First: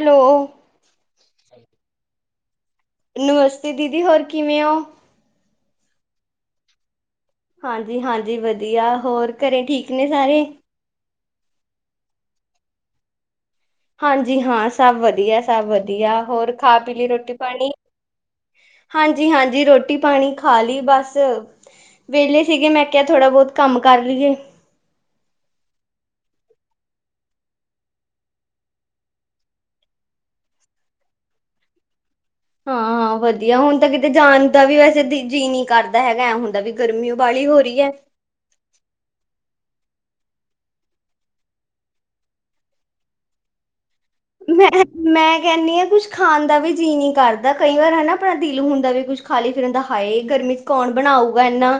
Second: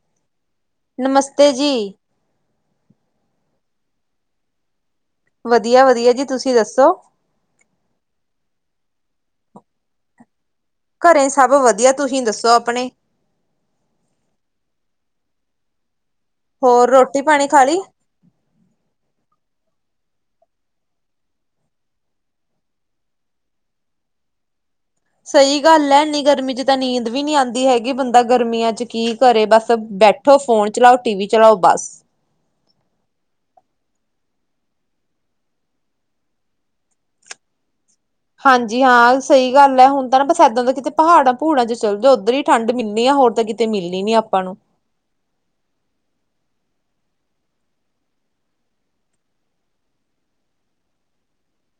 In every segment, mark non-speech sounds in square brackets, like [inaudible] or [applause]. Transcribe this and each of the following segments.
Hello. ਨਮਸਤੇ ਜੀ। ਨਮਸਤੇ ਦੀਦੀ, ਹੋਰ ਕਿਵੇਂ ਓ? ਵਧੀਆ ਵਧੀਆ ਜੀ, ਤੁਸੀਂ ਦੱਸੋ? ਹਾਂਜੀ-ਹਾਂਜੀ, ਵਧੀਆ ਹੋਰ ਘਰੇ ਠੀਕ ਨੇ ਸਾਰੇ? ਘਰੇ ਸਭ ਵਧੀਆ, ਤੁਸੀਂ ਦੱਸੋ ਆਪਣੇ? ਹਾਂਜੀ ਹਾਂ ਸਭ ਵਧੀਆ, ਸਭ ਵਧੀਆ ਹੋਰ ਖਾ ਪੀ ਲਈ ਰੋਟੀ ਪਾਣੀ ਹਾਂਜੀ ਹਾਂਜੀ ਰੋਟੀ ਪਾਣੀ ਖਾ ਲਈ ਬਸ ਵਿਹਲੇ ਸੀਗੇ ਮੈਂ ਕਿਹਾ ਥੋੜ੍ਹਾ ਬਹੁਤ ਕੰਮ ਕਰ ਲਈਏ। ਸਹੀ ਗੱਲ ਹੈ ਇਨੀ ਗਰਮੀ ਚ ਤਾਂ ਨੀਂਦ ਵੀ ਨਹੀਂ ਆਉਂਦੀ ਹੈਗੀ ਬੰਦਾ ਗਰਮੀਆਂ ਚ ਕੀ ਕਰੇ ਬਸ ਬੈ ਉੱਠੋ ਫੋਨ ਚਲਾਓ ਟੀ ਵੀ ਚਲਾਓ ਬਸ [unintelligible] ਹਾਂ-ਹਾਂ ਵਧੀਆ ਹੁਣ ਤਾਂ ਕਿਤੇ ਜਾਣ ਦਾ ਵੀ ਵੈਸੇ ਤ ਜੀਅ ਨਹੀਂ ਕਰਦਾ ਹੈਗਾ, ਐਂ ਹੁੰਦਾ ਵੀ ਗਰਮੀ ਉਹ ਵਾਲੀ ਹੋ ਰਹੀ ਹੈ। ਹਾਂਜੀ ਹਾਂ ਸਹੀ ਗੱਲ ਹੈ, ਹੁਣ ਤਾਂ ਨਾ ਬਸ ਇਦਾਂ ਹੁੰਦਾ ਕਿਤੇ ਪਹਾੜਾਂ ਪਹੁੜਾ ਚ ਚੱਲ ਜਾ ਉੱਧਰ ਹੀ ਠੰਢ ਮਿਲਣੀ ਆ, ਹੋਰ ਤਾਂ ਕਿਤੇ ਮਿਲਣੀ ਨੀ ਆਪਾਂ ਨੂੰ। ਮੈਂ, ਮੈਂ ਕਹਿੰਦੀ ਐ ਕੁਛ ਖਾਣ ਦਾ ਵੀ ਜੀਅ ਨੀ ਕਰਦਾ ਕਈ ਵਾਰ ਹਨਾ ਆਪਣਾ ਦਿਲ ਹੁੰਦਾ ਵੀ ਕੁਛ ਖਾਲੀ ਫਿਰਨ ਦਾ ਹਾਏ ਗਰਮੀ ਚ ਕੌਣ ਬਣਾਊਗਾ ਇਹਨਾ।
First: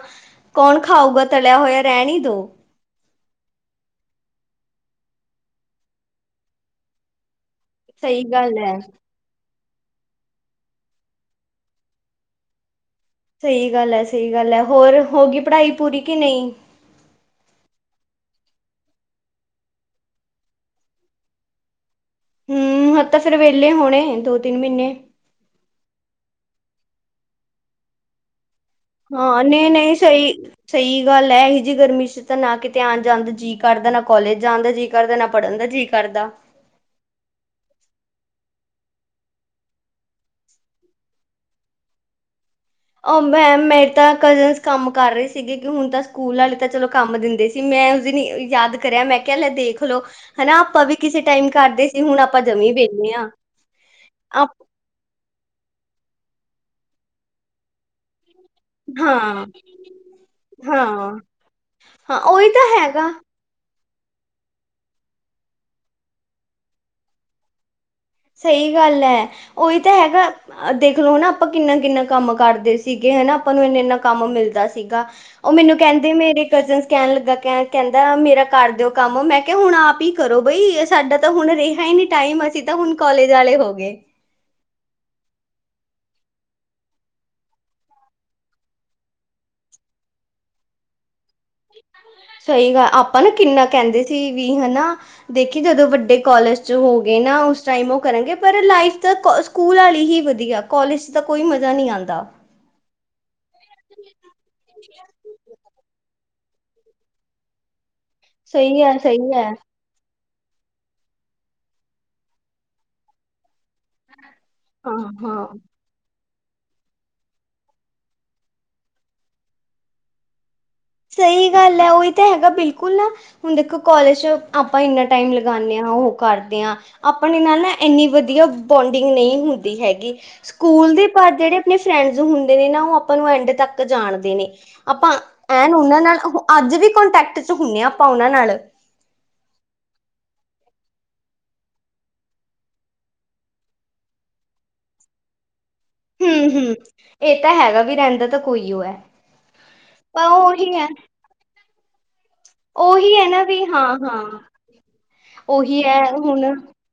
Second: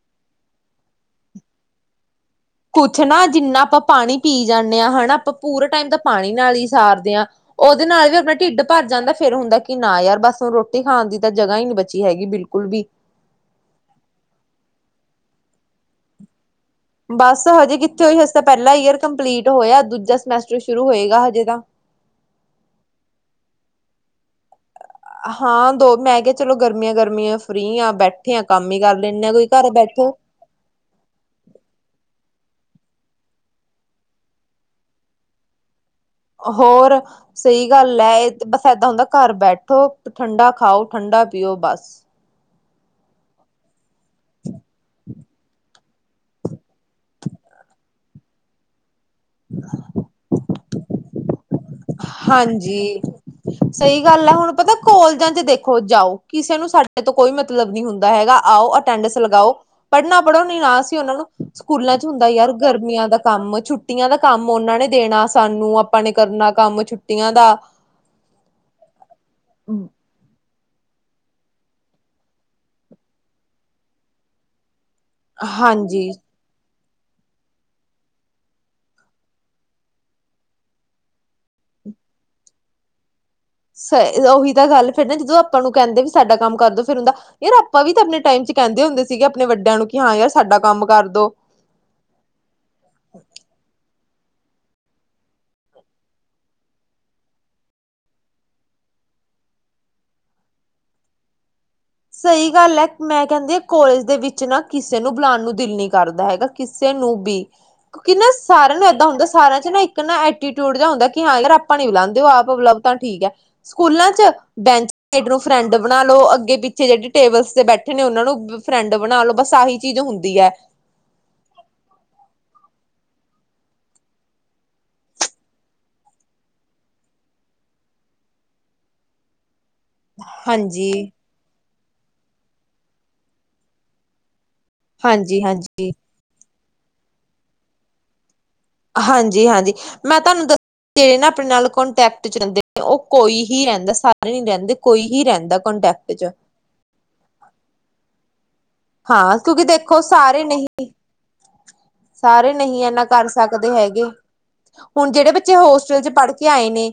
ਕੌਣ ਖਾਊਗਾ ਤਲਿਆ ਹੋਇਆ ਰਹਿਨ ਈ ਦੋ। ਕੁਛ ਨਾ ਜਿੰਨਾ ਆਪਾਂ ਪਾਣੀ ਪੀ ਜਾਂਦੇ ਹਾਂ ਹਨਾ, ਆਪਾਂ ਪੂਰੇ ਟਾਈਮ ਦਾ ਪਾਣੀ ਨਾਲ ਹੀ ਸਾਰਦੇ ਹਾਂ। ਉਹਦੇ ਨਾਲ ਵੀ ਸਹੀ ਆਪਣਾ ਗੱਲ ਢਿੱਡ ਹੈ ਭਰ ਜਾਂਦਾ ਫੇ ਫੇਰ ਹੁੰਦਾ ਕਿ ਨਾ ਯਾਰ, ਬਸ ਹੁਣ ਰੋਟੀ ਖਾਣ ਦੀ ਤਾਂ ਜਗ੍ਹਾ ਹੀ ਨਹੀਂ ਬਚੀ ਹੈਗੀ ਬਿਲਕੁਲ ਵੀ। ਸਹੀ ਗੱਲ ਹੈ, ਸਹੀ ਗੱਲ ਹੈ ਹੋਰ ਹੋ ਗਈ ਪੜ੍ਹਾਈ ਪੂਰੀ ਕਿ ਨਹੀਂ। ਬਸ ਹਜੇ ਕਿੱਥੇ ਹੋਈ ਹਜ ਤਾਂ ਪਹਿਲਾ ਈਅਰ ਕੰਪਲੀਟ ਹੋਇਆ, ਦੂਜਾ ਸਮੈਸਟਰ ਸ਼ੁਰੂ ਹੋਏਗਾ ਹਜੇ ਤਾਂ। ਹੂੰ, ਹੁਣ ਤਾਂ ਫਿਰ ਵਿਹਲੇ ਹੋਣੇ ਦੋ ਤਿੰਨ ਮਹੀਨੇ। ਹਾਂ ਦੋ ਮੈਂ ਕਿਹਾ ਚਲੋ ਗਰਮੀਆਂ-ਗਰਮੀਆਂ ਫਰੀ ਆ ਬੈਠ ਇੱਠੇ ਕੰਮ ਹੀ ਕਰ ਲੈਂਨੇ ਆ ਹਾਂ ਕੋਈ ਘਰ ਨਹੀਂ ਨਹੀਂ ਬੈਠੋ। ਸਹੀ ਸਹੀ ਗੱਲ ਹੈ ਏਹੀ ਜੀ ਗਰਮੀ ਚ ਤਾਂ ਨਾ ਕਿਤੇ ਆਉਣ ਜਾਂਦਾ ਜੀਅ ਕਰਦਾ, ਨਾ ਕੋਲੇਜ ਜਾਂਣਦਾ ਜੀ ਕਰਦਾ ਨਾ, ਪੜਨ ਦਾ ਜੀਅ ਕਰਦਾ। ਹੋਰ ਸਹੀ ਗੱਲ ਐ, ਇਹ ਬਸ ਏਦਾਂ ਹੁੰਦਾ ਘਰ ਬੈਠੋ, ਠੰਡਾ ਖਾਓ, ਠੰਡਾ ਪੀਓ, ਬਸ ਉਹ ਮੈ ਮੇਰੇ ਤਾਂ ਕਜ਼ਨਸ ਕੰਮ ਕਰ ਰਹੇ ਸੀਗੇ, ਕਿ ਹੁਣ ਤਾਂ ਸਕੂਲ ਆਲੇ ਤਾਂ ਚਲੋ ਕੰਮ ਦਿੰਦੇ ਸੀ। ਮੈਂ ਉਸ ਦਿਨ ਯਾਦ ਕਰਿਆ, ਮੈਂ ਕਿਹਾ ਲੈ ਦੇਖਲੋ ਹਨਾ ਆਪਾਂ ਵੀ ਕਿਸੇ ਟਾਈਮ ਕਰਦੇ ਸੀ, ਹੁਣ ਆਪਾਂ ਜਮੀ ਹਾਂਜੀ ਵੇਹਲੇ ਆਂ, ਸਹੀ ਗੱਲ ਹੈ ਆਪ ਹੁਣ ਪਤਾ ਕੋਲਜਾਂ ਚ ਦੇਖੋ, ਜਾਓ ਕਿਸੇ ਨੂੰ ਸਾਡੇ ਤੋਂ ਕੋਈ ਮਤਲਬ ਨੀ ਹੁੰਦਾ ਹੈਗਾ, ਆਓ ਅਟੈਂਡਸ ਹਾਂ ਲਗਾਓ। ਪੜ੍ਹਨਾ ਪੜ੍ਹੋ ਨਹੀ ਨਾ ਸੀ ਉਹਨਾਂ ਹਾਂ ਨੂੰ, ਸਕੂਲਾਂ ਚ ਹਾਂ ਹੁੰਦਾ ਉਹੀ ਯਾਰ ਤਾਂ ਗਰਮੀਆਂ ਹੈਗਾ ਦਾ ਕੰਮ ਛੁੱ ਛੁੱਟੀਆਂ ਦਾ ਕੰਮ ਉਹਨਾਂ ਨੇ ਦੇਣਾ ਸਾਨੂੰ, ਆਪਾਂ ਨੇ ਕਰਨਾ ਕੰਮ ਛੁੱਟੀਆਂ ਦਾ। ਸਹੀ ਗੱਲ ਐ, ਉਹੀ ਤਾਂ ਹੈਗਾ। ਦੇਖਲੋ ਹਨਾ ਆਪਾਂ ਕਿੰਨਾ-ਕਿੰਨਾ ਕੰਮ ਕਰਦੇ ਸੀਗੇ ਹਨਾ, ਆਪਾਂ ਨੂੰ ਇੰਨਾ-ਇੰਨਾ ਕੰਮ ਮਿਲਦਾ ਸੀਗਾ। ਉਹ ਮੈਨੂੰ ਹਾਂਜੀ ਕਹਿੰਦੇ, ਮੇਰੇ ਕਜ਼ਨਸ ਕਹਿਣ ਲੱਗਾ ਕਹਿ ਕਹਿੰਦਾ ਮੇਰਾ ਕਰ ਦਿਓ ਕੰਮ, ਮੈਂ ਕਿਹਾ ਹੁਣ ਆਪ ਹੀ ਕਰੋ ਬਈ, ਸਾਡਾ ਤਾਂ ਹੁਣ ਰਿਹਾ ਹੀ ਨੀ। ਟਾਈਮ, ਅਸੀਂ ਤਾਂ ਹੁਣ ਕੋਲਜ ਆਲੇ ਹੋ ਸ ਗਏ। ਉਹੀ ਤਾਂ ਗੱਲ ਫੇਰ ਨਾ, ਜਦੋਂ ਆਪਾਂ ਨੂੰ ਕਹਿੰਦੇ ਵੀ ਸਾਡਾ ਕੰਮ ਕਰ ਦੋ, ਫਿਰ ਉਹਦਾ ਯਾਰ ਆਪਾਂ ਵੀ ਤਾਂ ਆਪਣੇ ਟਾਈਮ ਚ ਕਹਿੰਦੇ ਹੁੰਦੇ ਸੀਗੇ ਆਪਣੇ ਵੱਡਿਆਂ ਨੂੰ, ਕਿ ਹਾਂ ਯਾਰ ਸਾਡਾ ਕੰਮ ਕਰਦੋ। ਸਹੀ ਗੱਲ, ਆਪਾਂ ਨਾ ਕਿੰਨਾ ਕਹਿੰਦੇ ਸੀ ਵੀ ਹਨਾ। ਦੇਖੀ ਜਦੋਂ ਵੱਡੇ ਕੋਲਜ ਚ ਹੋ ਗਏ ਨਾ, ਉਸ ਟਾਈਮ ਉਹ ਕਰਨਗੇ, ਪਰ ਲਾਈਫ ਦਾ ਸਕੂਲ ਆਲੀ ਹੀ ਵਧੀਆ, ਕੋਲਜ ਚ ਤਾਂ ਕੋਈ ਮਜ਼ਾ ਨੀ ਆਂਦਾ। ਸਹੀ ਗੱਲ ਐ, ਮੈਂ ਕਹਿੰਦੀ ਆ, ਕੋਲੇਜ ਦੇ ਵਿੱਚ ਨਾ ਕਿਸੇ ਨੂੰ ਬੁਲਾਣ ਨੂੰ ਦਿਲ ਨੀ ਕਰਦਾ ਹੈਗਾ ਕਿਸੇ ਨੂੰ ਵੀ, ਕਿਉਂਕਿ ਨਾ ਸਾਰਿਆਂ ਸਹੀ ਨੂੰ ਹੈ ਏਦਾਂ ਹੁੰਦਾ ਸਹੀ ਹੈ ਸਾਰਿਆਂ ਚ ਨਾ ਕਹਿੰਦਾ ਐਟੀਟਿਊਡ ਜਾ ਹੁੰਦਾ, ਕਿ ਹਾਂ ਯਾਰ ਆਪਾਂ ਨੀ ਬੁਲਾਂਦੇ, ਉਹ ਆਪ ਬਲਾਵੇ ਤਾਂ ਠੀਕ ਐ। ਸਕੂਲਾਂ ਚ ਬੈਂਚ ਹਾਂ ਸਾਈਡ ਨੂੰ ਹਾਂ ਫਰੈਂਡ ਬਣਾ ਲੋ, ਅੱਗੇ-ਪਿੱ ਪਿੱਛੇ ਜਿਹੜੇ ਟੇਬਲਸ ਤੇ ਬੈਠੇ ਨੇ, ਉਹਨਾਂ ਨੂੰ ਫਰੈਂਡ ਬਣਾ ਲੋ, ਬਸ ਆਹੀ ਚੀਜ਼ ਹੁੰਦੀ ਐ। ਸਹੀ ਗੱਲ ਐ, ਉਹੀ ਤਾਂ ਹੈਗਾ ਬਿਲਕੁਲ ਨਾ। ਹੁਣ ਦੇਖੋ ਕੋਲਜ ਚ ਆਪਾਂ ਇੰਨਾ ਟਾਈਮ ਲਗਾਣੇ ਆਂ, ਉਹੋ ਕਰਦੇ ਆਂ। ਆਪਣੇ ਨਾਲ ਨਾ ਇੰਨੀ ਵਧੀਆ ਬੌਂਡਿੰਗ ਨਹੀਂ ਹੁੰਦੀ ਹੈਗੀ। ਕੀ ਹਾਂਜੀ ਸਕੂਲ ਦੇ ਪਰ ਜਿਹੜੇ ਆਪਣੇ ਫਰੈਂਡਸ ਹੁੰਦੇ ਨੇ ਨਾ, ਉਹ ਆਪਾਂ ਨੂੰ ਐਂਡ ਤੱਕ ਜਾਣਦੇ ਨੇ। ਹਾਂਜੀ-ਹਾਂਜੀ। ਤੇ ਉਹਨਾਂ ਨਾਲ ਅੱਜ ਵੀ ਕੋਂਟੈਕਟ ਚ ਹੁੰਨੇ ਆਂ, ਆਪਾਂ ਉਹਨਾਂ ਨਾਲ। ਹਾਂਜੀ-ਹਾਂਜੀ, ਮੈਂ ਤੁਹਾਨੂੰ ਦ ਜਿਹੜੇ ਨਾ ਆਪਣੇ ਨਾਲ ਕੋਂਟੈਕਟ ਵਿਚ ਰਹਿੰਦੇ ਨੇ, ਉਹ ਕੋਈ ਹੀ ਰਹਿੰਦਾ ਸਾਰੇ ਨੀ ਰਹਿੰਦੇ, ਕੋਈ ਹੀ ਰਹਿੰਦਾ ਕੋਂਟੈਕਟ ਚ ਹੂੰ-ਹੂੰ ਇਹ ਤਾਂ ਹੈਗਾ ਵੀ, ਰਹਿੰਦਾ ਤਾਂ ਕੋਈ ਓ ਐ। ਹਾਂ‌‌, ਤੁਸੀਂ ਦੇਖੋ ਸਾਰੇ ਨਹੀਂ ਸਾਰੇ ਨਹੀਂ ਏਨਾ ਉਹੀ ਕਰ ਹੈ ਨਾ ਵੀ ਸਕਦੇ ਹਾਂ ਹੈਗੇ। ਹਾਂ ਹੁਣ ਜਿਹੜੇ ਬੱਚੇ ਉਹੀ ਹੋਸਟਲ ਹੈ ਚ ਪੜ੍ਹ ਹੁਣ ਕੇ ਆਏ ਨੇ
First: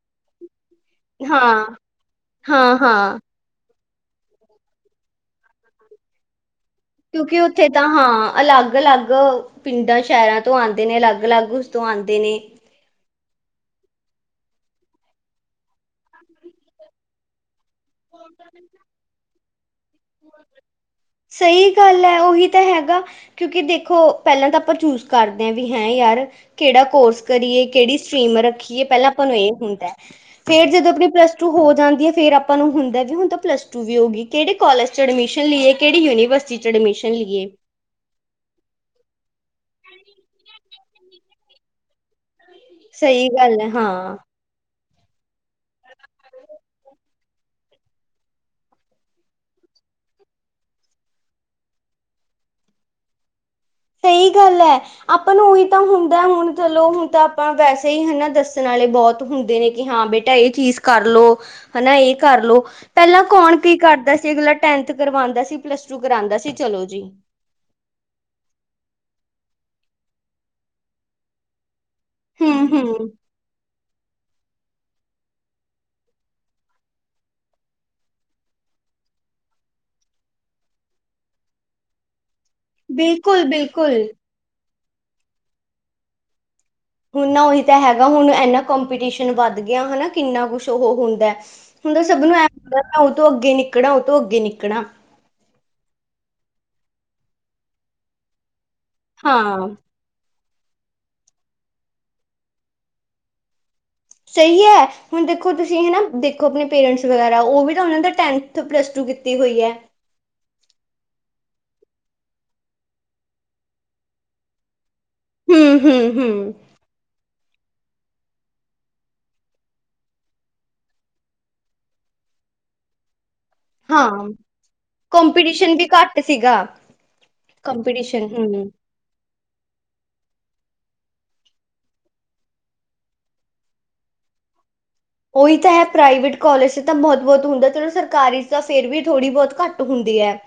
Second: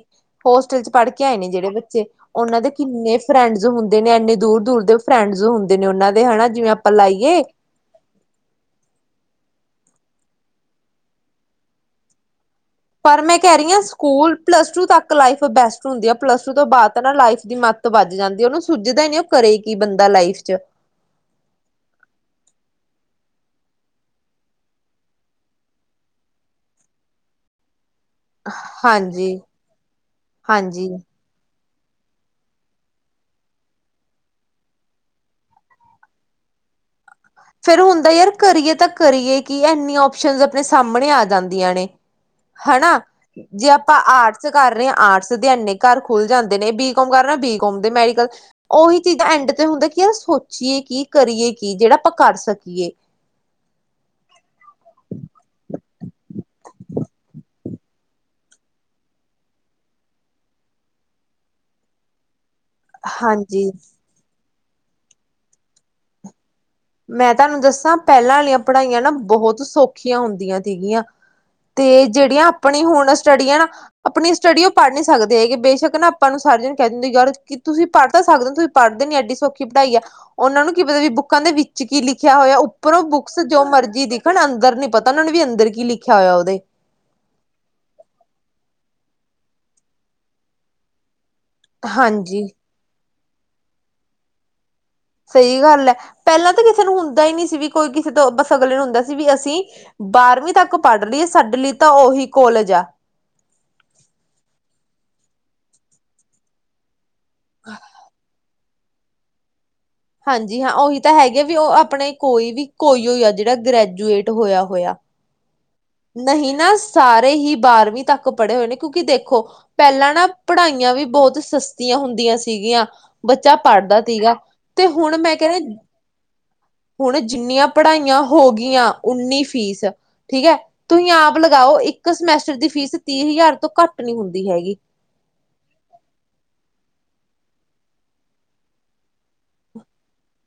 ਹੋਸਟਲ ਚ ਪੜ੍ਹ ਕੇ ਆਏ ਨੇ ਹਾਂ ਜਿਹੜੇ ਬੱਚੇ, ਉਹਨਾਂ ਦੇ ਹਾਂ ਹਾਂ ਕਿੰਨੇ ਫਰੈਂਡਸ ਹੁੰਦੇ ਨੇ, ਐਨੇ ਦੂਰ- ਦੂਰ ਦੇ ਫਰੈਂਡਸ ਹੁੰਦੇ ਨੇ ਉਹਨਾਂ ਦੇ ਹਨਾ, ਜਿਵੇਂ ਆਪਾਂ ਕਿਉਂਕਿ ਲਾਈਏ ਉਹ ਇੱਥੇ ਤਾਂ ਹਾਂ, ਅਲੱਗ-ਅਲੱਗ ਪਿੰਡਾਂ, ਸ਼ਹਿਰਾਂ ਤੋਂ ਆਂਦੇ ਨੇ, ਅਲੱਗ-ਅਲੱਗ ਉਸ ਤੋਂ ਆਂਦੇ ਨੇ। ਪਰ ਮੈਂ ਕਹਿ ਰਹੀ ਹਾਂ, ਸਕੂਲ ਪਲੱਸ ਟੂ ਤੱਕ ਲਾਈਫ ਬੈਸਟ ਹੁੰਦੀ ਐ, ਪਲੱਸ ਟੂ ਤੋਂ ਬਾਅਦ ਤਾਂ ਨਾ ਲਾਈਫ ਦੀ ਮ ਤੋਂ ਵੱਜ ਜਾਂਦੀ ਐ, ਉਹਨੂੰ ਸੁੱਜਦਾ ਹੀ ਨੀ ਉਹ ਕਰੇ ਕੀ ਬੰਦਾ ਲਾਈਫ ਚ। ਸਹੀ ਗੱਲ ਐ, ਉਹੀ ਤਾਂ ਹੈਗਾ। ਕਿਉਂਕਿ ਦੇਖੋ ਪਹਿਲਾਂ ਤਾਂ ਆਪਾਂ ਚੂਜ ਕਰਦੇ ਹਾਂ ਵੀ, ਹੈਂ ਯਾਰ ਕਿਹੜਾ ਕੋਰਸ ਕਰੀਏ, ਕਿਹੜੀ ਸਟਰੀਮ ਰੱਖੀਏ ਪਹਿਲਾਂ ਆਪਾਂ ਨੂੰ ਹਾਂਜੀ ਇਹ ਹੁੰਦਾ, ਫੇਰ ਹਾਂਜੀ ਜਦੋਂ ਆਪਣੀ ਪਲੱਸ ਟੂ ਹੋ ਜਾਂਦੀ ਏ, ਫੇਰ ਆਪਾਂ ਨੂੰ ਹੁੰਦਾ ਵੀ ਹੁਣ ਤਾਂ ਪਲੱਸ ਟੂ ਵੀ ਹੋ ਗੀ, ਕਿਹੜੇ ਕੋਲਜ ਚ ਐਡਮਿਸ਼ਨ ਲਈਏ, ਕਿਹੜੀ ਯੂਨੀਵਰਸਿਟੀ ਚ ਐਡਮਿਸ਼ਨ ਲਈਏ। ਫੇਰ ਹੁੰਦਾ ਯਾਰ ਕਰੀਏ ਤਾਂ ਕਰੀਏ, ਕਿ ਐਨੀਆਂ ਔਪਸ਼ਨਜ਼ ਆਪਣੇ ਸਾਹਮਣੇ ਆ ਜਾਂਦੀਆਂ ਨੇ। ਹਨਾ, ਸਹੀ ਗੱਲ ਜੇ ਹੈ ਆਪਾਂ ਹਾਂ ਆਰਟਸ ਕਰ ਰਹੇ ਆਂ ਆਰਟਸ ਤੇ ਐਨੇ ਘਰ ਖੁੱਲ ਜਾਂਦੇ ਨੇ, ਬੀਕੋਮ ਕਰ ਰਹੇ ਨਾ ਬੀਕ ਘੁੰਮਦੇ ਮੈਡੀਕਲਸ, ਉਹੀ ਚੀਜ਼ਾਂ ਐਂਡ ਤੇ ਹੁੰਦਾ ਕਿਆ ਸੋਚੀਏ ਕੀ, ਕਰੀਏ ਕੀ? ਜਿਹੜਾ ਕਰ ਸਕੀਏ, ਅਪ ਸਹੀ, ਗੱਲ ਐ। ਆਪਾਂ ਨੂੰ ਉਹੀ ਤਾਂ ਹੁੰਦਾ ਹੁਣ ਚਲੋ, ਹੁਣ ਤਾਂ ਆਪਾਂ ਵੈਸੇ ਹੀ ਹਨਾ, ਦੱਸਣ ਵਾਲੇ ਬਹੁਤ ਹੁੰਦੇ ਨੇ ਕਿ ਹਾਂ ਬੇਟੇ ਇਹ ਚੀਜ਼ ਕਰਲੋ, ਹੈਨਾ ਇਹ ਕਰਲੋ। ਪਹਿਲਾਂ ਕੌਣ ਹਾਂਜੀ ਕੀ ਕਰਦਾ ਸੀ? ਅਗਲਾ ਟੈਂਨਥ ਕਰਵਾਉਂਦਾ ਸੀ‌‌‌‌‌, ਪਲੱਸ ਟੂ ਕਰਾਉਂਦਾ ਸੀ, ਚਲੋ ਜੀ। ਮੈਂ ਤੁਹਾਨੂੰ ਦੱਸਾਂ, ਪਹਿਲਾਂ ਵਾਲੀਆਂ ਪੜ੍ਹਾਈਆਂ ਨਾ ਬਹੁਤ ਸੌਖੀਆਂ ਹੁੰਦੀਆਂ ਸੀਗੀਆਂ। ਤੇ, ਜਿਹੜੀਆਂ ਹੂੰ ਆਪਣੀ ਹੂੰ ਹੁਣ ਸਟਡੀਆਂ ਆਪਣੀ ਸਟੱਡੀ ਉਹ ਪੜ੍ਹ ਨਹੀਂ ਸਕਦੇ, ਯੇ ਬੇਸ਼ੱਕ ਨਾ ਆਪਾਂ ਨੂੰ ਸਾਰੇ ਜਣੇਕਹਿੰਦੇ ਯਾਰ ਕਿ ਤੁਸੀਂ ਪੜ੍ਹ ਤਾਂ ਸਕਦੇ ਹੋ ਤੁਸੀਂ ਪੜ੍ਹਦੇ ਨੇ, ਐਡੀ ਸੌਖੀ ਪੜ੍ਹਾਈ ਹੈ ਉਹਨਾ ਨੂੰ ਕੀ ਪਤਾ ਵੀ? ਬੁੱਕਾਂ ਦੇ ਵਿੱਚ ਕੀ ਲਿਖਿਆ ਹੋਇਆ ਅਉ ਪਰ, ਉਹ ਬੁੱਕਸ ਬਿਲਕੁਲ ਜੋ ਬਿਲਕੁਲ ਮਰਜੀੀ ਦਿਖਣ ਅੰਦਰ ਨੀ ਪਤਾ ਉਹਨਾਂ ਨੇ ਵੀ ਅੰਦਰ ਕੀ ਲਿਖਿਆ ਹੋਇਆ ਉਹਦੇ। ਹੁਣ, ਨਾ ਉਹੀ ਤਾਂ ਹੈਗਾ। ਹੁਣ ਇਨਾ ਕੰਪੀਟੀਸ਼ਨ ਵੱਧ ਗਿਆ ਹੈਨਾ, ਕਿੰਨਾ ਕੁਛ ਉਹ ਹੁੰਦਾ। ਹੁੰਣਦਾ ਸਭ ਨੂੰ, ਐ ਹਾਂਜੀ ਲਗਦਾ ਉਤੋਂ ਅੱਗੇ ਨਿਕਣਾ ਉਤੋਂ ਅਗੇ ਨਿਕਣਾ। ਸਹੀ ਗੱਲ ਹੈ‌, ਪਹਿਲਾਂ ਤਾਂ ਕਿਸੇ ਨੂੰ ਹੁੰਦਾ ਹੀ ਨੀ ਸੀ, ਕੀ ਕੋਈ ਕਿਸੇ ਤੋਂ ਬਸ ਅਗਲੇ ਨੂੰ ਹੁੰਦਾ ਸੀ ਕੀ ਅਸੀ ਹਾਂ ਬਾਰਵੀਂ ਤੱਕ ਪੜ੍ਹ ਰੀ, ਸਾਡੇ ਲਈ ਤਾਂ ਔਹੀ ਕੋਲਜ ਆ। ਸਹੀ ਹੈ, ਹੁਣ ਦੇਖੋ ਤੁਸੀਂ ਹੈ ਨਾ ਦੇਖੋ, ਆਪਣੇ ਪੇਰੈਂਟਸ ਵਗੈਰਾ ਉਹ ਵੀ ਤਾਂ ਉਹਨਾਂ ਦਾ ਟੇਮ ਤੁ ਪਲੱਸ ਟੂ ਕੀਤੀ ਹੋਈ ਹੈ। ਹਾਂਜੀ ਹਾਂ, ਉਹੀ ਤਾਂ ਹੈਗੇ ਵੀ ਉਹ ਆਪਣੇ ਕੋਈ ਵੀ ਕੋਈ ਅਜ, ਅਜ ਦਾ ਗ੍ਰੈਜੂਏਟ ਹੋਇਆ ਹੋਇਆ। ਹੂੰ ਹੂੰ ਨਹੀਂ ਹੂੰ ਨਾ, ਸਾਰੇ ਹੀ ਬਾਰਵੀਂ ਤੱਕ ਪੜ੍ਹੇ ਹੋਏ ਨੇ ਕਿਉਂ ਕੀ ਦੇਖੋ। ਪਹਿਲਾਂ ਨਾ, ਪੜ੍ਹਾਈਆਂ ਵੀ ਬਹੁਤ ਸਸਤੀਆਂ ਹੁੰਦੀਆਂ ਸੀਗੀਆਂ। ਬੱਚਾ ਪੜ੍ਹਦਾ ਹਾਂ ਸੀਗਾ, ਤੇ ਹੁਣ ਮੈਂ ਕਹਿਆ ਸੀ ਗਾ। ਹੁਣ, ਜਿੰਨੀਆਂ ਪੜ੍ਹਾਈਆਂ ਹੋ ਗਈਆਂ ਉਨੀ ਫੀਸ। ਠੀਕ ਹੈ‌ ‌‌‌, ਤੁਸੀਂ ਆਪ ਲਗਾਓ ਇੱਕ ਸਮੈਸਟਰ ਦੀ ਫੀਸ ਤੀਹ ਹਜ਼ਾਰ ਤੋਂ ਘੱਟ ਨੀ ਹੁੰਦੀ ਹੈਗੀ। ਔਹੀ ਤਾਂ ਹੈ ‌‌‌‍‍‌‌‌‍, ਪ੍ਰਾਈਵੇਟ ਕਾਲਜ ਤਾਂ ਬਹੁਤ ਬਹੁਤ ਹੁੰਦੇ, ਸਰਕਾਰੀ ਤੇ ਫੇਰ ਵੀ ਥੋੜੀ ਬਹੁਤ ਘੱਟ ਹੁੰਦੀ ਹੈ।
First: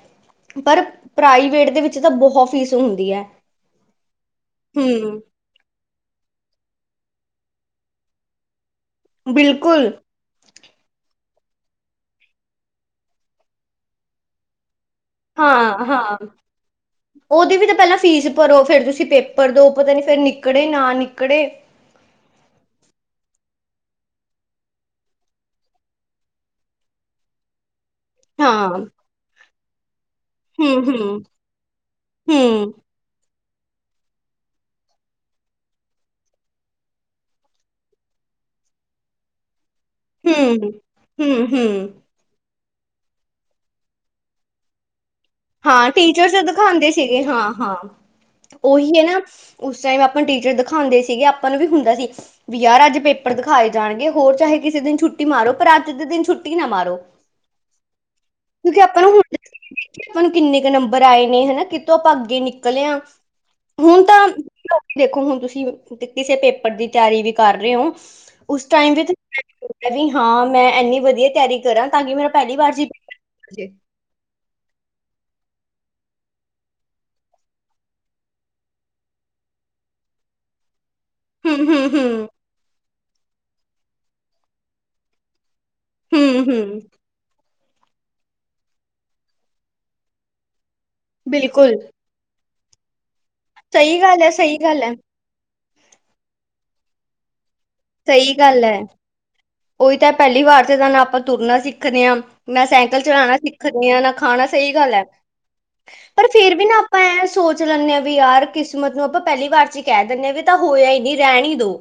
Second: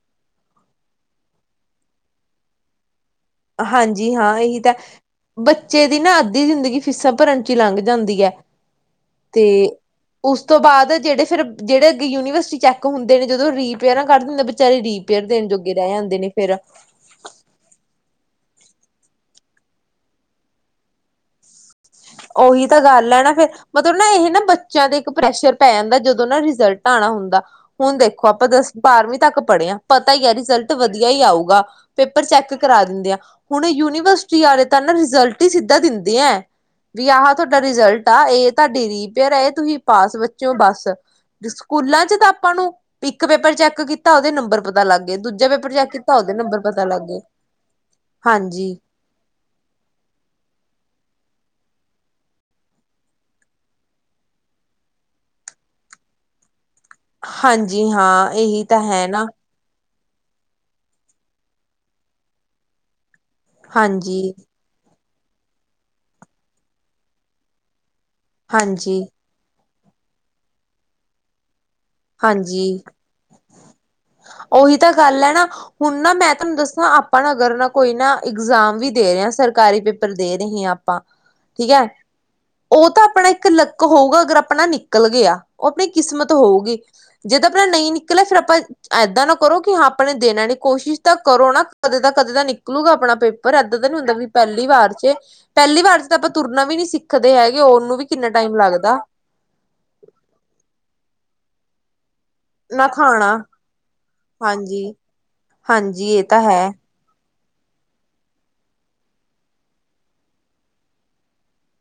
ਪਰ, ਪ੍ਰਾਈਵੇਟ ਦੇ ਵਿੱਚ ਤਾਂ ਬਹੁਤ ਫੀਸ ਹੁੰਦੀ ਹੈ। ਹਾਂਜੀ, ਹਾਂ ਇਹੀ ਤਾਂ ਹੂੰ ਬੱਚੇ ਦੀ ਨਾ ਅੱਧੀ ਜ਼ਿੰਦਗੀ ਫੀਸਾਂ ਭਰਨ ਚ ਹੀ ਲੰਘ ਜਾਂਦੀ ਹੈ, ਤੇ ਬਿਲਕੁਲ ਉਸ ਤੋਂ ਬਾਅਦ ਜਿਹੜੇ ਫਿਰ ਜਿਹੜੇ ਅੱਗੇ ਯੂਨੀਵਰਸਿਟੀ ਚੈੱਕ ਹੁੰਦੇ ਨੇ ਜਦੋਂ ਰੀਪੇਅਰਾਂ ਕੱਢ ਦਿੰਦੇ ਨੇ, ਵਿਚਾਰੇ ਦੀ। ਫਿਰ, ਦੇਣ ਜੋਗੇ ਹਾਂ ਰਹਿ ਹਾਂ ਜਾਂਦੇ ਨੇ ਫਿਰ। ਉਹਦੀ ਵੀ ਤਾਂ ਪਹਿਲਾਂ ਫ਼ੀਸ ਭਰੋ, ਫੇਰ ਤੁਸੀਂ ਪੇਪਰ ਦੋ, ਪਤਾ ਨੀ ਫੇਰ ਨਿਕਲੇੇ ਨਾ ਨਿਕਲੇੇ। ਉਹੀ, ਤਾਂ ਗੱਲ ਹੈ ਨਾ ਫੇਰ। ਮਤਲਬ ਨਾ, ਇਹ ਨਾ ਬੱਚਿਆਂ ਦੇ ਇੱਕ ਪ੍ਰੈਸ਼ਰ ਪੈ ਜਾਂਦਾ ਜਦੋਂ ਨਾ ਰਿਜਲਟ ਆਉਣਾ ਹੁੰਦਾ, ਹੁਣ ਦੇਖ ਆਪਾਂ, ਹਾਂ ਦਸ ਬਾਰਵੀਂ ਤੱਕ ਪੜੇ ਆ। ਪਤਾ ਹੀ ਹੈ, ਰਿਜ਼ਲਟ ਹੂੰ ਵਧੀਆ ਹੀ ਹੂੰ ਆਊਗਾ ਪੇਪਰ ਚੈੱਕ ਹੂੰ ਕਰਾ ਦਿੰਦੇ ਆ। ਹੁਣ, ਯੂਨੀਵਰਸਿਟੀ ਵਾਲੇ ਤਾਂ ਰਿਜਲਟ ਹੀ ਸਿੱਧਾ ਦਿੰਦੇ ਐ। ਰਿ, ਆਹ ਤਾ ਰਿਜ਼ਲਟ ਆ, ਇਹ ਤਾਡੀ ਰੀ ਪੇ ਹੇ ਤੁਸੀਂ ਪਾਸ ਬੱਚਿਓ, ਹੂੰ, ਬੱਸ‌। ਹੂੰ, ਹੂੰ, ‌ਸਕੂਲਾਂ ਚ ਤਾਂ ਆਪਾਂ ਨੂੰ--‌ ਇੱਕ ਪੇਪਰ ਚੈੱਕ ਕੀਤਾ, ਉਹਦੇ ਨੰਬਰ ਪਤਾ ਲੱਗ ਗਏ ਦੂਜ ਹਾਂ, ਟੀਚਰ ਤਾਂ ਸਿਖਾਂਦੇ ਸੀਗੇ ਹਾਂ, ਹਾਂ ਹਾਂਜੀ ਔਹੀ ਹੈ ਨਾ। ਉਸ ਟਾਈਮ ਆਪਾਂ ਨੂੰ ਟੀਚਰ ਦਿਖਾਉਂਦੇ ਸੀਗੇ, ਆਪਾਂ ਨੂੰ ਵੀ ਹੁੰਦਾ ਸੀ। ਯਾਰ, ਅਜ ਪੇਪਰ ਦਿਖਾਏ ਜਾਣਗੇ ਹੋਰ ਚਾਹੇ ਕਿਸੇ ਦਿਨ ਛੁੱਟੀ ਮਾਰੋ, ਪਰ ਅੱਜ ਦੇ ਦਿਨ ਛੁੱਟੀ ਨਾ ਮਾਰੋ। ਹਾਂਜੀ, ਹਾਂ ਏਹੀ ਤਾਂ ਹੈ ਨਾ। ਹੁਣ ਕਿੰਨੇ ਕੇ ਨੰਬਰ ਆਏ ਨੇ, ਹੱਨਾ ਕਿਤੋਂ ਭਗਕੈ ਨਿਕਲੇ ਆਂ ਹੁਣ ਹਾਂਜੀ ਤਾਂ ਕਿਉਂ ਕੀ ਦੇਖੋ, ਹੁਣ ਤੁਸੀਂ ਕਿਸੇ ਪੇਪਰ ਦੀ ਤਿਆਰੀ ਵੀ ਕਰ ਰਹੇ ਹੋ ਉਸ ਟਾਈਮ ਹਾਂਜੀ ਵਿੱਚ ਕਹਿਂਦੀ, ਹਾਂ ਮੈਂ ਇੰਨੀ ਵਧੀਆ ਤਿਆਰੀ ਕਰਾਂ। ਤਾਂ ਕਿ ਮੇਰਾ ਪਹਿਲੀ ਹਾਂਜੀ, ਵਾਰ 'ਚ ਔਹੀ ਤਾਂ ਗੱਲ ਹੈ ਨਾ। ਹੁਣ ਨਾ, ਮੈਂ ਤੁਹਾਨੂੰ ਦੱਸਾਂ ਆਪਾਂ ਨਾ ਅਗਰ ਨਾ ਕੋਈ ਨਾ ਇਗਜ਼ਾਮ ਵੀ ਦੇ ਰਹੇ ਹ, ਸਰਕਾਰੀ ਪੇਪਰ ਦੇ ਰਹੇ ਹਾਂ। ਆਪਾਂ ਹੂੰ, ਠੀਕ ਹੈ, ਹੂੰ, ਹੂੰ। ਉਹ ਤਾਂ ਆਪਣਾ ਇੱਕ ਲੱਕ ਹੋਊਗਾ, ਅਗਰ ਆਪਣਾ ਨਿਕਲ ਗਿਆ। ਓ ਆਪਣੀ ਕਿਸਮਤ ਹੋਊਗੀ। ਹੂੰ-ਹੂੰ, ਜੇ ਤਾਂ ਆਪਣਾ ਨਹੀਂ ਨਿਕਲਿਆ ਫਿਰ ਆਪਾਂ ਏਦਾਂ ਨਾ ਕਰੋ ਕਿ ਹਾਂ ਆਪਾਂ ਨੇ ਦੇਣਾ ਨਹੀਂ ਕੋਸ਼ਿਸ਼ ਤਾਂ ਕਰੋ ਨਾ ਬਿਲਕੁਲ ਕਦੇ ਤਾਂ ਕਦੇ ਤਾਂ ਨਿਕਲੂਗਾ ਆਪਣਾ ਪੇਪਰ ਏਦਾਂ ਤਾਂ ਨੀ ਸਹੀ ਹੁੰਦਾ ਗੱਲ ਵੀ ਐ, ਸਹੀ ਪਹਿਲੀ ਗੱਲ ਐ, ਵਾਰ 'ਚ ਪਹਿਲੀ ਵਾਰ 'ਚ ਤਾਂ ਆਪਾਂ ਤੁਰਨਾ ਵੀ ਨੀ ਸਿੱਖਦੇ ਹੈਗੇ ਉਹਨੂੰ ਵੀ ਕਿੰਨਾ ਸਹੀ ਟਾਈਮ ਗੱਲ ਐ। ਲੱਗਦਾ। ਉਹੀ ਤਾਂ ਪਹਿਲੀ ਵਾਰ 'ਚ ਤੇ ਨਾ ਆਪਾਂ ਤੁਰਨਾ ਸਿੱਖਦੇ ਹਾਂ। ਨਾ ਸਾਈਕਲ ਚਲਾਣਾ ਸਿੱਖਦੇ ਆ ਨਾ ਖਾਣਾ ਸਹੀ ਹਾਂਜੀ ਗੱਲ ਹੈ ਹਾਂਜੀ ਇਹ ਪਰ ਤਾਂ ਫੇਰ ਵੀ ਹੈ ਨਾ ਐਂ ਸੋਚ ਲੈਂਦੇ ਹਾਂ ਵੀ ਯਾਰ ਕਿਸਮਤ ਨੂੰ ਆਪਾਂ ਪਹਿਲੀ ਵਾਰ 'ਚ ਹੀ ਕਹਿ ਦਿੰਦੇ ਹਾਂ ਵੀ ਤਾਂ ਹੋਇਆ ਹੀ ਨਹੀਂ ਰਹਿਣ ਹੀ ਦੋ।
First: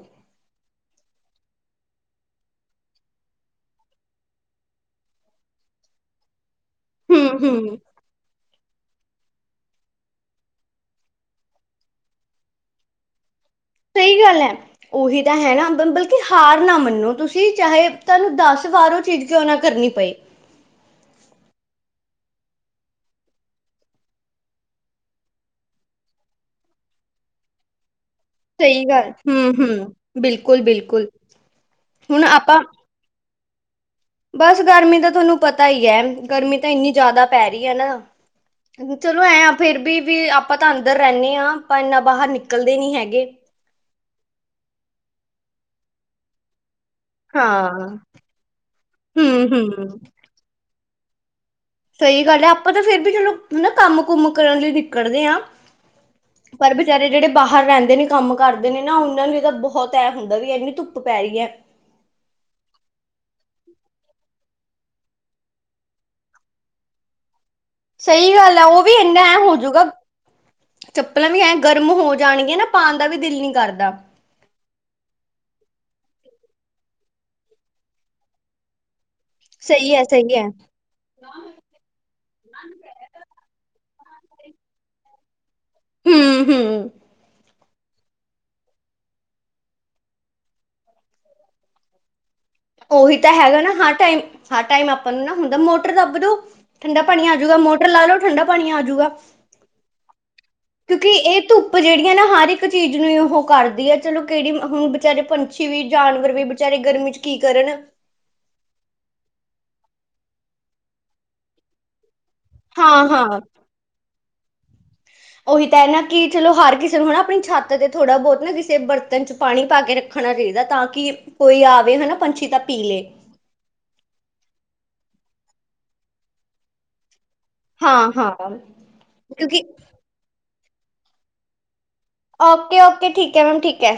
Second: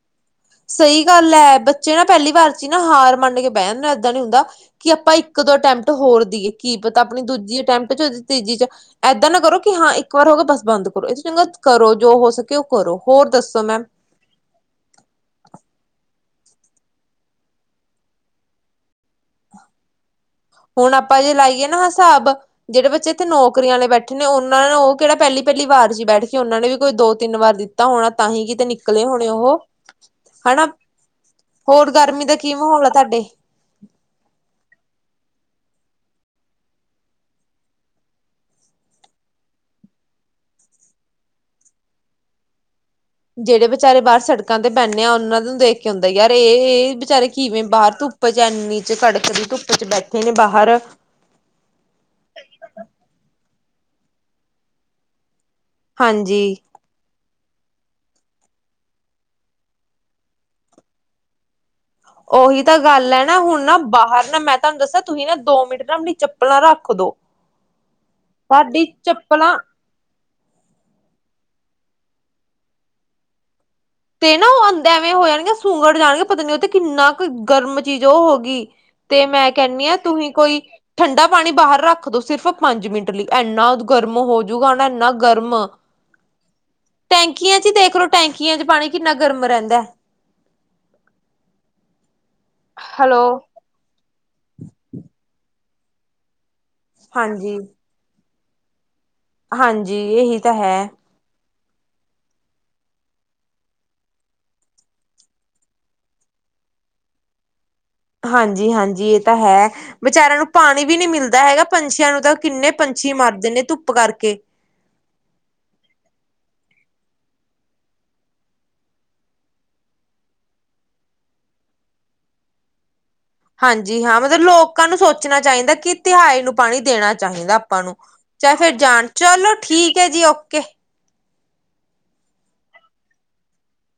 ਸਹੀ ਗੱਲ ਹੈ ਬੱਚੇ ਨਾ ਪਹਿਲੀ ਵਾਰ 'ਚ ਹੀ ਨਾ ਹਾਰ ਮੰਨ ਕੇ ਬਹਿ ਜਾਂਦਾ ਏਦਾਂ ਨੀ ਹੁੰਦਾ। ਕਿ ਆਪਾਂ ਇੱਕ ਦੋ ਅਟੈਪਟ ਹੋਰ ਦੀਈਏ ਕੀ ਪਤਾ ਆਪਣੀ ਦੂਜੀ ਹੂੰ-ਹੂੰ, ਅਟੈਪਟ 'ਚ ਤੀਜੀ 'ਚ ਏਦਾਂ ਨਾ ਕਰੋ ਕਿ ਹਾਂ ਇੱਕ ਵਾਰ ਹੋ ਗਿਆ ਬਸ ਬੰਦ ਕਰੋ ਇਹਤੋ ਚੰਗਾ ਕਰੋ ਜੋ ਹੋ ਸਕੇ ਉਹ ਕਰੋ ਹੋਰ ਦੱਸੋ ਮੈਮ ਸਹੀ ਗੱਲ ਹੈ ਉਹੀ ਤਾਂ ਹੈ ਨਾ ਬੰਬਲ ਕਿ ਹਾਰ ਨਾ ਮੰਨੋ ਤੁਸੀਂ ਚਾਹੇ ਤੁਹਾਨੂੰ ਦਸ ਵਾਰ ਉਹ ਚੀਜ਼ ਕਿਉਂ ਨਾ ਕਰਨੀ ਪਏ। ਹੁਣ ਆਪਾਂ ਜੇ ਲਾਈਏ ਨਾ ਹਿਸਾਬ ਜਿਹੜੇ ਬੱਚੇ ਇੱਥੇ ਨੌਕਰੀਆਂ ਲਈ ਬੈਠੇ ਨੇ ਉਹਨਾਂ ਨੇ ਉਹ ਕਿਹੜਾ ਪਹਿਲੀ -ਪਹਿਲੀ ਵਾਰ ਜੀ ਬੈਠ ਕੇ ਉਹਨਾਂ ਨੇ ਵੀ ਕੋਈ ਦੋ ਤਿੰਨ ਵਾਰ ਦਿੱਤੀ ਤਾਂ ਹੋਣਾ ਤਾਂਹੀ ਕਿਤੇ ਸਹੀ ਨਿਕਲੇ ਗੱਲ, ਹੋਣੇ ਉਹੋ ਹੂੰ-ਹੂੰ, ਹਨਾ। ਬਿਲਕੁਲ-ਬਿਲਕੁਲ। ਹੋਰ ਹੁਣ ਗਰਮੀ ਦਾ ਕੀ ਆਪਾਂ ਮਾਹੌਲ ਆ ਤੁਹਾਡੇ ਬਸ ਗਰਮੀ ਦਾ ਤੁਹਾਨੂੰ ਪਤਾ ਹੀ ਹੈ ਗਰਮੀ ਤਾਂ ਇੰਨੀ ਜ਼ਿਆਦਾ ਪੈ ਰਹੀ ਹੈ ਨਾ। ਚਲੋ ਐਂ ਆ ਫਿਰ ਵੀ ਵੀ ਆਪਾਂ ਤਾਂ ਅੰਦਰ ਰਹਿੰਦੇ ਹਾਂ ਆਪਾਂ ਇੰਨਾ ਬਾਹਰ ਨਿਕਲਦੇ ਨੀ ਹੈਗੇ। ਜਿਹੜੇ ਵਿਚਾਰੇ ਬਾਹਰ ਸੜਕਾਂ ਤੇ ਪੈਨੇ ਆ ਉਹਨਾਂ ਨੂੰ ਦੇਖ ਕੇ ਆਉਂਦਾ ਯਾਰ ਇਹ ਵਿਚਾਰੇ ਕਿਵੇਂ ਹਾਂ ਬਾਹਰ ਧੁੱਪ 'ਚ ਇੰਨੀ 'ਚ ਕੜਕਦੀ ਹੂੰ ਹੂੰ ਧੁੱਪ 'ਚ ਬੈਠੇ ਨੇ ਬਾਹਰ ਸਹੀ ਗੱਲ ਹੈ ਆਪਾਂ ਤਾਂ ਫੇਰ ਵੀ ਚਲੋ ਹਨਾ ਕੰਮ ਕੁਮ ਕਰਨ ਲਈ ਨਿਕਲਦੇ ਹਾਂ। ਹਾਂਜੀ ਪਰ ਵਿਚਾਰੇ ਜਿਹੜੇ ਬਾਹਰ ਰਹਿੰਦੇ ਨੇ ਕੰਮ ਕਰਦੇ ਨੇ ਨਾ ਉਹਨਾਂ ਨੂੰ ਇਹਦਾ ਬਹੁਤ ਇਹ ਹੁੰਦਾ ਵੀ ਇਹਨੀ ਧੁੱਪ ਪੈ ਰਹੀ ਹੈ। ਉਹੀ ਤਾਂ ਗੱਲ ਹੈ ਨਾ ਹੁਣ ਨਾ ਬਾਹਰ ਨਾ ਮੈਂ ਤੁਹਾਨੂੰ ਦੱਸਾਂ ਤੁਸੀਂ ਨਾ ਦੋ ਮਿੰਟ ਨਾ ਆਪਣੀ ਚੱਪਲਾਂ ਰੱਖ ਦੋ। [inaudible] ਸਹੀ ਗੱਲ ਹੈ ਉਹ ਸਾਡੀ ਵੀ ਇੰਨਾ ਐਂ ਚੱਪਲਾਂ ਹੋਜੂਗਾ। ਚੱਪਲਾਂ ਵੀ ਐਂ ਗਰਮ ਹੋ ਜਾਣਗੀਆਂ ਨਾ ਪਾਉਣ ਦਾ ਵੀ ਦਿਲ ਨਹੀਂ ਕਰਦਾ। ਤੇ ਨਾ ਉਹ ਐਵੇਂ ਹੋ ਜਾਣਗੇ ਸੁੰਗੜ ਜਾਣਗੇ ਪਤਾ ਨੀ ਉਹ ਤੇ ਕਿੰਨਾ ਕੁ ਗਰਮ ਚੀਜ਼ ਉਹ ਹੋ ਗਈ। ਤੇ ਮੈਂ ਕਹਿੰਣੀ ਸਹੀ ਹਾਂ ਹੈ ਤੁਹੀ ਸਹੀ ਹੈ ਕੋਈ ਠੰਡਾ ਪਾਣੀ ਬਾਹਰ ਰੱਖ ਦੋ ਸਿਰਫ ਪੰਜ ਮਿੰਟ ਲਈ ਇੰਨਾ ਗਰਮ ਹੋਜੂਗਾ ਨਾ ਇੰਨਾ ਗਰਮ ਹੂੰ-ਹੂੰ ਟੈਂਕੀਆਂ 'ਚ ਹੀ ਦੇਖ ਲੋ ਟੈਂਕੀਆਂ 'ਚ ਪਾਣੀ ਕਿੰਨਾ ਗਰਮ ਰਹਿੰਦਾ ਹੈ। ਉਹੀ ਹੈਲੋ ਤਾਂ ਹੈਗਾ ਨਾ ਹਰ ਟਾਈਮ ਹਰ ਟਾਈਮ ਆਪਾਂ ਨੂੰ ਨਾ ਹੁੰਦਾ ਮੋਟਰ ਦੱਬ ਦੋ। ਠੰਡਾ ਪਾਣੀ ਆਜੂ ਗਾ ਹਾਂਜੀ ਮੋਟਰ ਲਾ ਲਓ ਠੰਡਾ ਪਾਣੀ ਆਜੂਗਾ। ਹਾਂਜੀ ਇਹੀ ਤਾਂ ਹੈ। ਕਿਉਂਕਿ ਇਹ ਧੁੱਪ ਜਿਹੜੀ ਆ ਨਾ ਹਰ ਇੱਕ ਚੀਜ਼ ਨੂੰ ਉਹ ਕਰਦੀ ਹੈ ਚਲੋ ਕਿਹੜੀ ਹੁਣ ਵਿਚਾਰੇ ਵੀ ਜਾਨਵਰ ਵੀ ਵਿਚਾਰੇ ਗਰਮੀ 'ਚ ਕੀ ਕਰਨ ਹਾਂਜੀ -ਹਾਂਜੀ ਇਹ ਤਾਂ ਹੈ ਵਿਚਾਰਿਆਂ ਨੂੰ ਪਾਣੀ ਵੀ ਨਹੀਂ ਮਿਲਦਾ ਹੈਗਾ ਪੰਛੀਆਂ ਨੂੰ ਤਾਂ ਕਿੰਨੇ ਹਾਂ ਪੰਛੀ ਹਾਂ ਮਰਦੇ ਨੇ ਧੁੱਪ ਕਰਕੇ ਉਹੀ ਤਾਂ ਹੈ ਨਾ ਕਿ ਚਲੋ ਹਰ ਕਿਸੇ ਨੂੰ ਹਨਾ ਆਪਣੀ ਛੱਤ ਤੇ ਥੋੜ੍ਹਾ ਬਹੁਤ ਨਾ ਕਿਸੇ ਬਰਤਨ 'ਚ ਪਾਣੀ ਪਾ ਕੇ ਰੱਖਣਾ ਚਾਹੀਦਾ ਤਾਂ ਕਿ ਕੋਈ ਆਵੇ ਹਨਾ ਪੰਛੀ ਤਾਂ ਪੀ ਲਏ। ਹਾਂਜੀ ਹਾਂ ਮਤਲਬ ਲੋਕਾਂ ਨੂੰ ਸੋਚਣਾ ਚਾਹੀਦਾ ਕਿ ਤਿਹਾਏ ਨੂੰ ਪਾਣੀ ਦੇਣਾ ਚਾਹੀਦਾ। ਆਪਾਂ ਨੂੰ ਹਾਂ ਹਾਂ ਚਾਏ ਫਿਰ ਜਾਣ ਚਲੋ ਕਿਉਂਕਿ ਠੀਕ ਹੈ ਜੀ ਓਕੇ। ਓਕੇ-ਓਕੇ ਠੀਕ ਹੈ ਮੈਮ ਠੀਕ ਹੈ।